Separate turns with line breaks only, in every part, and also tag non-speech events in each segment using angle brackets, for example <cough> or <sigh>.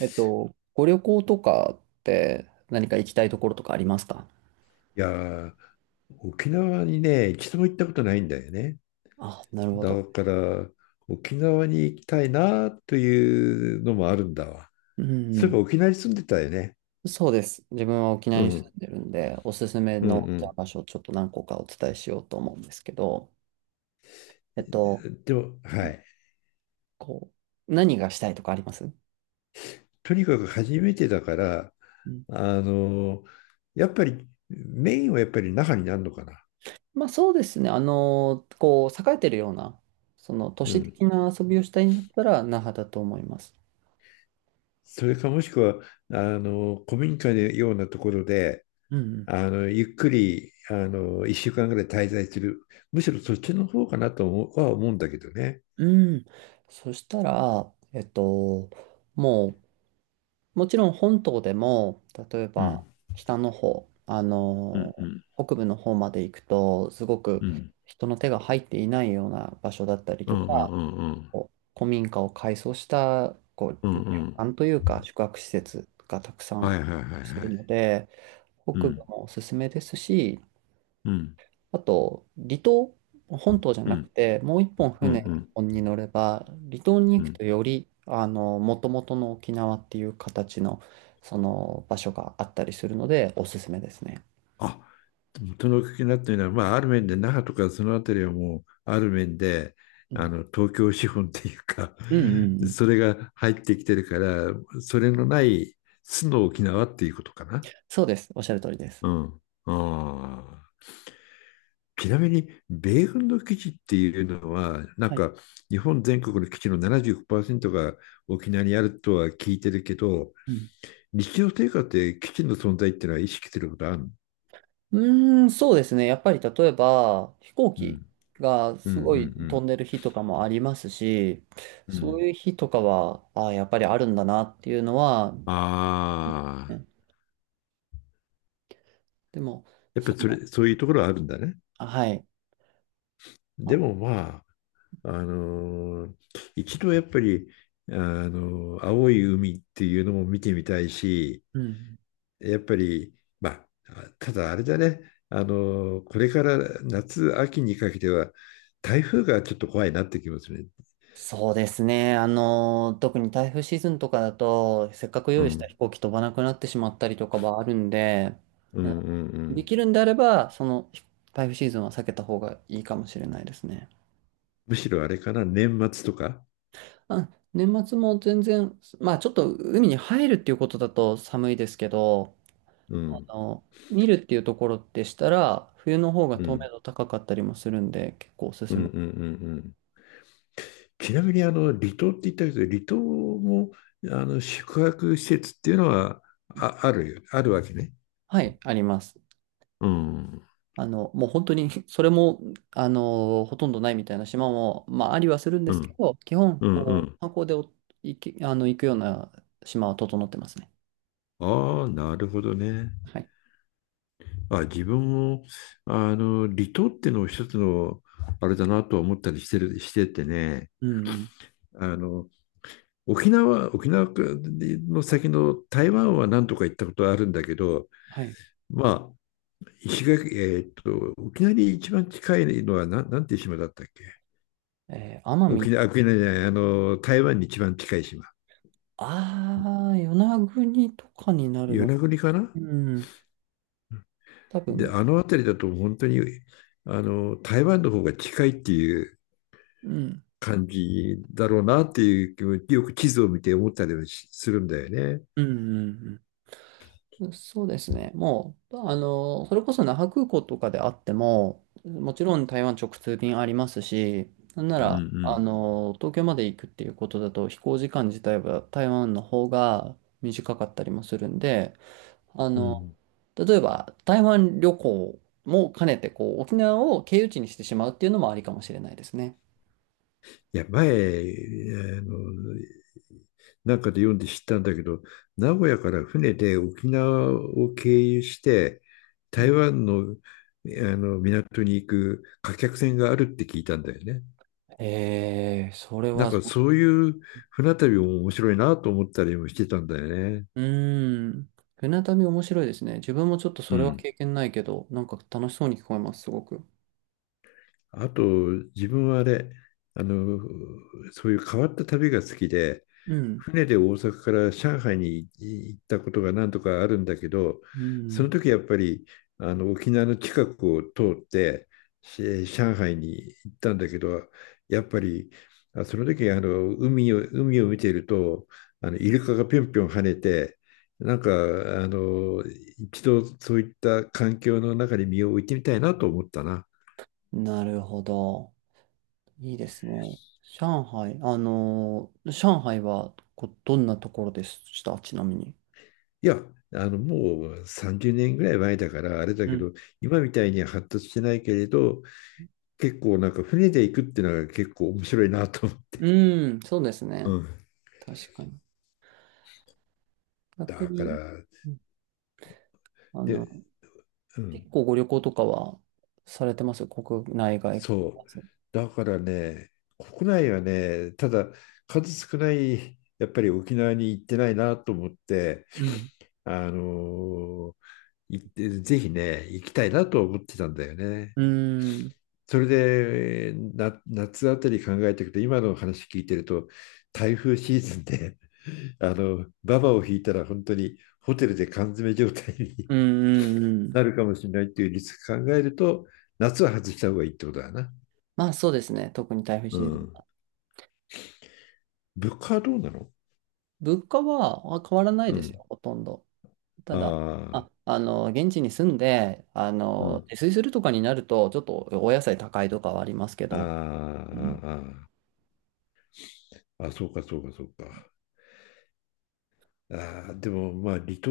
ご旅行とかって何か行きたいところとかありますか？
いやー、沖縄にね、一度も行ったことないんだよね。
あ、なるほど。
だから、沖縄に行きたいなというのもあるんだわ。
う
そう
ん
いえば
う
沖縄に住んでたよね。
ん。そうです。自分は沖縄
う
に住
ん、
んでるんで、おすすめ
う
のじゃあ
ん、
場所をちょっと何個かお伝えしようと思うんですけど、えっと、
うん。でも、はい。
こ何がしたいとかあります？
とにかく初めてだから、
うん。
あのやっぱりメインはやっぱり那覇になるのかな。
まあそうですね。あの、栄えてるような、その都
う
市
ん。
的な遊びをしたいんだったら、那覇だと思います。
それかもしくは、古民家のようなところで、
うん
ゆっくり、一週間ぐらい滞在する。むしろそっちの方かなと思うは思うんだけどね。
うん。うん。そしたら、もう、もちろん本島でも、例え
う
ば
ん、
北の方、
うん、うん、
北部の方まで行くと、すごく
うん、
人の手が入っていないような場所だったり
うん、
とか、
うん、うん、
こう古民家を改装したこう
う
旅
ん、うん、
館というか宿泊施設がたくさ
は
ん
いはいはい
す
は
るの
い。
で、北
う
部
ん、
もおすすめですし、
うん、
あと、離島、本島じゃ
う
なく
ん、
て、もう一本
うん、う
船
ん、
に乗れば、離島に
う
行く
ん。
とより、あの、もともとの沖縄っていう形の、その場所があったりするので、おすすめですね。
あ、その気になってるのは、まあ、ある面で那覇とかそのあたりはもう、ある面で、
うん。
東京資本っていうか、
うんうんう
<laughs>
ん。
それが入ってきてるから、それのない、素の沖縄っていうことかな。
そうです。おっしゃる通りです。
うん。ああ。ちなみに、米軍の基地っていうのは、なん
はい。
か日本全国の基地の75%が沖縄にあるとは聞いてるけど、
うん。
日常生活で基地の存在っていうのは意識することあるの？
うーん、そうですね。やっぱり例えば、飛行
う
機
ん。
が
うんうんう
すごい飛
ん
んでる日とかもありますし、
う
そう
ん。
いう日とかは、ああ、やっぱりあるんだなっていうのは、
ああ
ね。でも、
ー、やっぱ
そ
りそれ、
の、
そういうところはあるんだね。
はい。
でもまあ、あのー一度やっぱり、青い海っていうのも見てみたいし、
うん。
やっぱり、まあ、ただあれだね、これから夏、秋にかけては、台風がちょっと怖いなってきますね。
そうですね。あの、特に台風シーズンとかだと、せっかく
う
用意した飛
ん、
行機飛ばなくなってしまったりとかはあるんで、
う
うん、
ん、うん、う
で
ん、
きるんであれば、その台風シーズンは避けた方がいいかもしれないですね。
むしろあれかな、年末とか。
あ、年末も全然、まあちょっと海に入るっていうことだと寒いですけど、
う
あ
ん、
の、見るっていうところでしたら、冬の方が
う
透明
ん、
度高かったりもするんで、結構おす
う
す
ん、うん、う
め。
ん。うん。ちなみに、離島って言ったけど、離島も、宿泊施設っていうのは、あ、あるよ、あるわけね。
はい、あります。
うん、うん、
あの、もう本当に <laughs> それも、あの、ほとんどないみたいな島も、まあ、ありはするんで
う
すけ
ん、
ど、基本、
う
こ
ん。
う、観光でお行き、あの、行くような島は整ってますね。
ああ、なるほどね。
はい。
あ、自分も、離島ってのを一つの、あれだなとは思ったりしててね、
うんうん。
あの、沖縄の先の台湾は何とか行ったことあるんだけど、
はい。
まあ、石垣、沖縄に一番近いのは、なんていう島だったっけ？
えー奄
沖
美、
縄、沖縄じゃない、台湾に一番近い島。
ああ、与那国とかになる
与
の
那
か。
国かな？
うん。多
で、
分、
あの辺りだと本当に、あの、台湾の方が近いっていう
うん。
感じだろうなっていう気も、よく地図を見て思ったりはするんだよね。
うんうんうん。そうですね。もう、まあの、それこそ那覇空港とかであっても、もちろん台湾直通便ありますし、なんな
う
ら、あ
ん
の、東京まで行くっていうことだと、飛行時間自体は台湾の方が短かったりもするんで、あ
うん。う
の、
ん。
例えば台湾旅行も兼ねて、こう、沖縄を経由地にしてしまうっていうのもありかもしれないですね。
いや、前、あの、なんかで読んで知ったんだけど、名古屋から船で沖縄を経由して、
う
台
ん。
湾の、あの港に行く貨客船があるって聞いたんだよね。
えー、それ
なん
は、
かそういう船旅も面白いなと思ったりもしてたんだよね。
うーん。船旅面白いですね。自分もちょっと
う
それは
ん。
経験ないけど、なんか楽しそうに聞こえます、すごく。
あと、自分はあれ、あの、そういう変わった旅が好きで、
うん。
船で大阪から上海に行ったことが何とかあるんだけど、
う
その
ん。
時やっぱり沖縄の近くを通って上海に行ったんだけど、やっぱりその時海を見ているとイルカがぴょんぴょん跳ねて、なんか一度そういった環境の中に身を置いてみたいなと思ったな。
なるほど。いいですね。上海、あのー上海はどんなところでしたちなみに？
いや、もう30年ぐらい前だからあれだ
う
け
ん。
ど、今みたいには発達してないけれど、結構なんか船で行くっていうのが結構面白いなと思って。
うん、そうです
う
ね。
ん。
確かに。逆
だか
に、
ら、
うん、あ
で、
の、
う
結
ん、
構ご旅行とかはされてます国内外問
そ
わ
う。
ず？
だからね、国内はね、ただ数少ない、やっぱり沖縄に行ってないなと思って、
うん。
あのー行って、ぜひね、行きたいなと思ってたんだよね。
うん。
それでな夏あたり考えていくと今の話聞いてると台風シーズンでババを引いたら本当にホテルで缶詰状態に
うん、うん、うん。
なるかもしれないっていうリスク考えると夏は外した方がいいってことだな。
まあそうですね。特に台風
う
シーズ
ん。
ン。
物価はどうなの？
物価は変わらない
う
ですよ、
ん。
ほとんど。た
あ
だ、
あ、
あの、現地に住んで、あ
う
の、
ん。
自炊するとかになると、ちょっとお野菜高いとかはありますけ
ああ、
ど、うん、
あーあー、あそうかそうかそうか。ああ、でもまあ離島、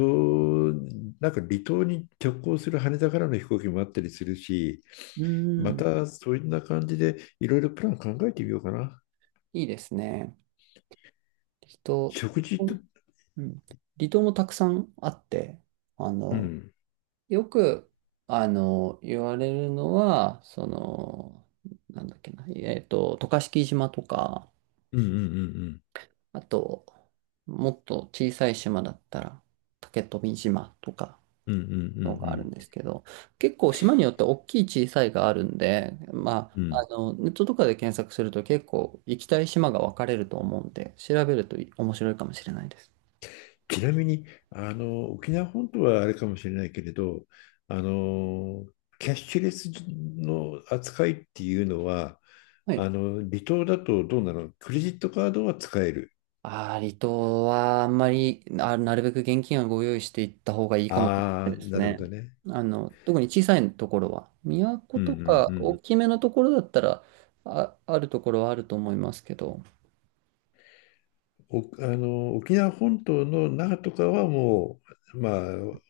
なんか離島に直行する羽田からの飛行機もあったりするし、
う
ま
ん、
た、そういった感じで、いろいろプラン考えてみようかな。
いいですね。離島、
食事と、
うん、離島もたくさんあって、あ
う
の、
ん。
よく、あの、言われるのは、その、なんだっけな、渡嘉敷島とか、
うんうん
あと、もっと小さい島だったら、竹富島とか、
うんうん。うんう
の
ん
があ
う
るん
ん
ですけど、結構島によって大きい小さいがあるんで、ま
うん。う
あ、
ん。
あの、ネットとかで検索すると結構行きたい島が分かれると思うんで、調べると面白いかもしれないです。
ちなみに、沖縄本島はあれかもしれないけれど、あの、キャッシュレスの扱いっていうのは、
はい。
離島だとどうなの？クレジットカードは使える？
ああ、離島はあんまり、なるべく現金はご用意していった方がいいかもしれな
ああ、
いです
なるほど
ね。
ね。
あの、特に小さいところは、都
うんう
と
ん
か
う
大
ん。
きめのところだったら、あるところはあると思いますけど、
お、沖縄本島の那覇とかはもう、まあ、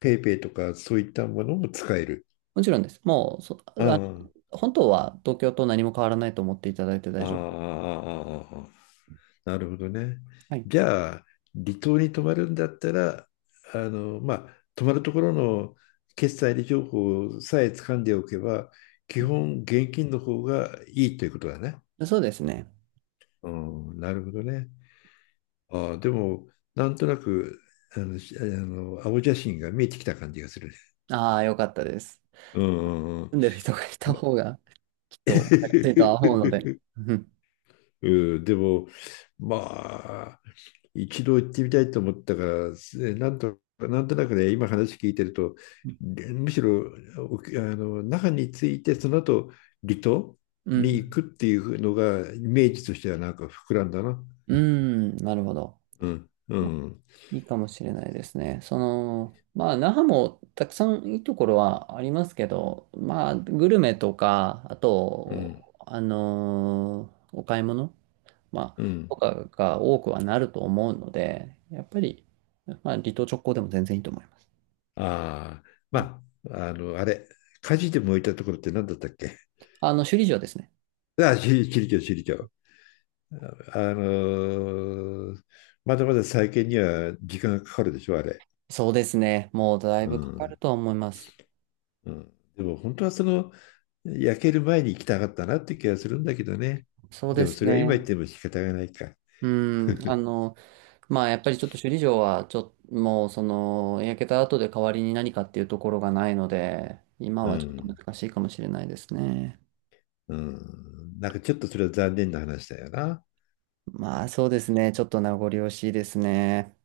ペイペイとかそういったものも使える？
もちろんです。もう、そ、
あ
あ、
あ、
本当は東京と何も変わらないと思っていただいて
あ
大
あ、
丈夫。
ああ、ああ。なるほどね。
はい。
じゃあ、離島に泊まるんだったら、まあ、泊まるところの決済情報さえ掴んでおけば、基本現金の方がいいということだね。
<laughs> そうですね。
うん、なるほどね。ああ、でも、なんとなく、青写真が見えてきた感じがするね。
ああ、よかったです。
うんうん
住んでる人がい
うん。
た
ま
方が、きっと、分りやすいとは思うので。
<laughs>
うん。
うん、でも、まあ、一度行ってみたいと思ったから、なんとなくね、今話聞いてると、むしろ那覇に着いて、その後離島
う
に行
ん。
くっていうのが、イメージとしてはなんか膨らんだな。
うん、なるほど。
うん、う
ま、
ん、
いいかもしれないですね。その、まあ、那覇もたくさんいいところはありますけど、まあ、グルメとか、あ
うん、
と、あのーお買い物、まあ、
う
と
ん。
かが多くはなると思うので、やっぱり、まあ、離島直行でも全然いいと思います。
ああ、まあ、あれ、火事で燃えたところって何だったっけ？
あの、首里城ですね。
<laughs> ああ、首里城、首里城。あのまだまだ再建には時間がかかるでしょ、あれ。
そうですね。もうだい
う
ぶかかる
ん。
とは思います。
うん、でも本当はその、焼ける前に行きたかったなって気がするんだけどね。
そう
で
で
も
す
それは今言っ
ね。
ても仕方がないか。
うん。あの、まあ、やっぱりちょっと首里城は、ちょっと、もう、その、焼けた後で代わりに何かっていうところがないので、今
う
はちょっと
ん。
難しいかもしれないですね。
うん。なんかちょっとそれは残念な話だよな。
まあ、そうですね。ちょっと名残惜しいですね。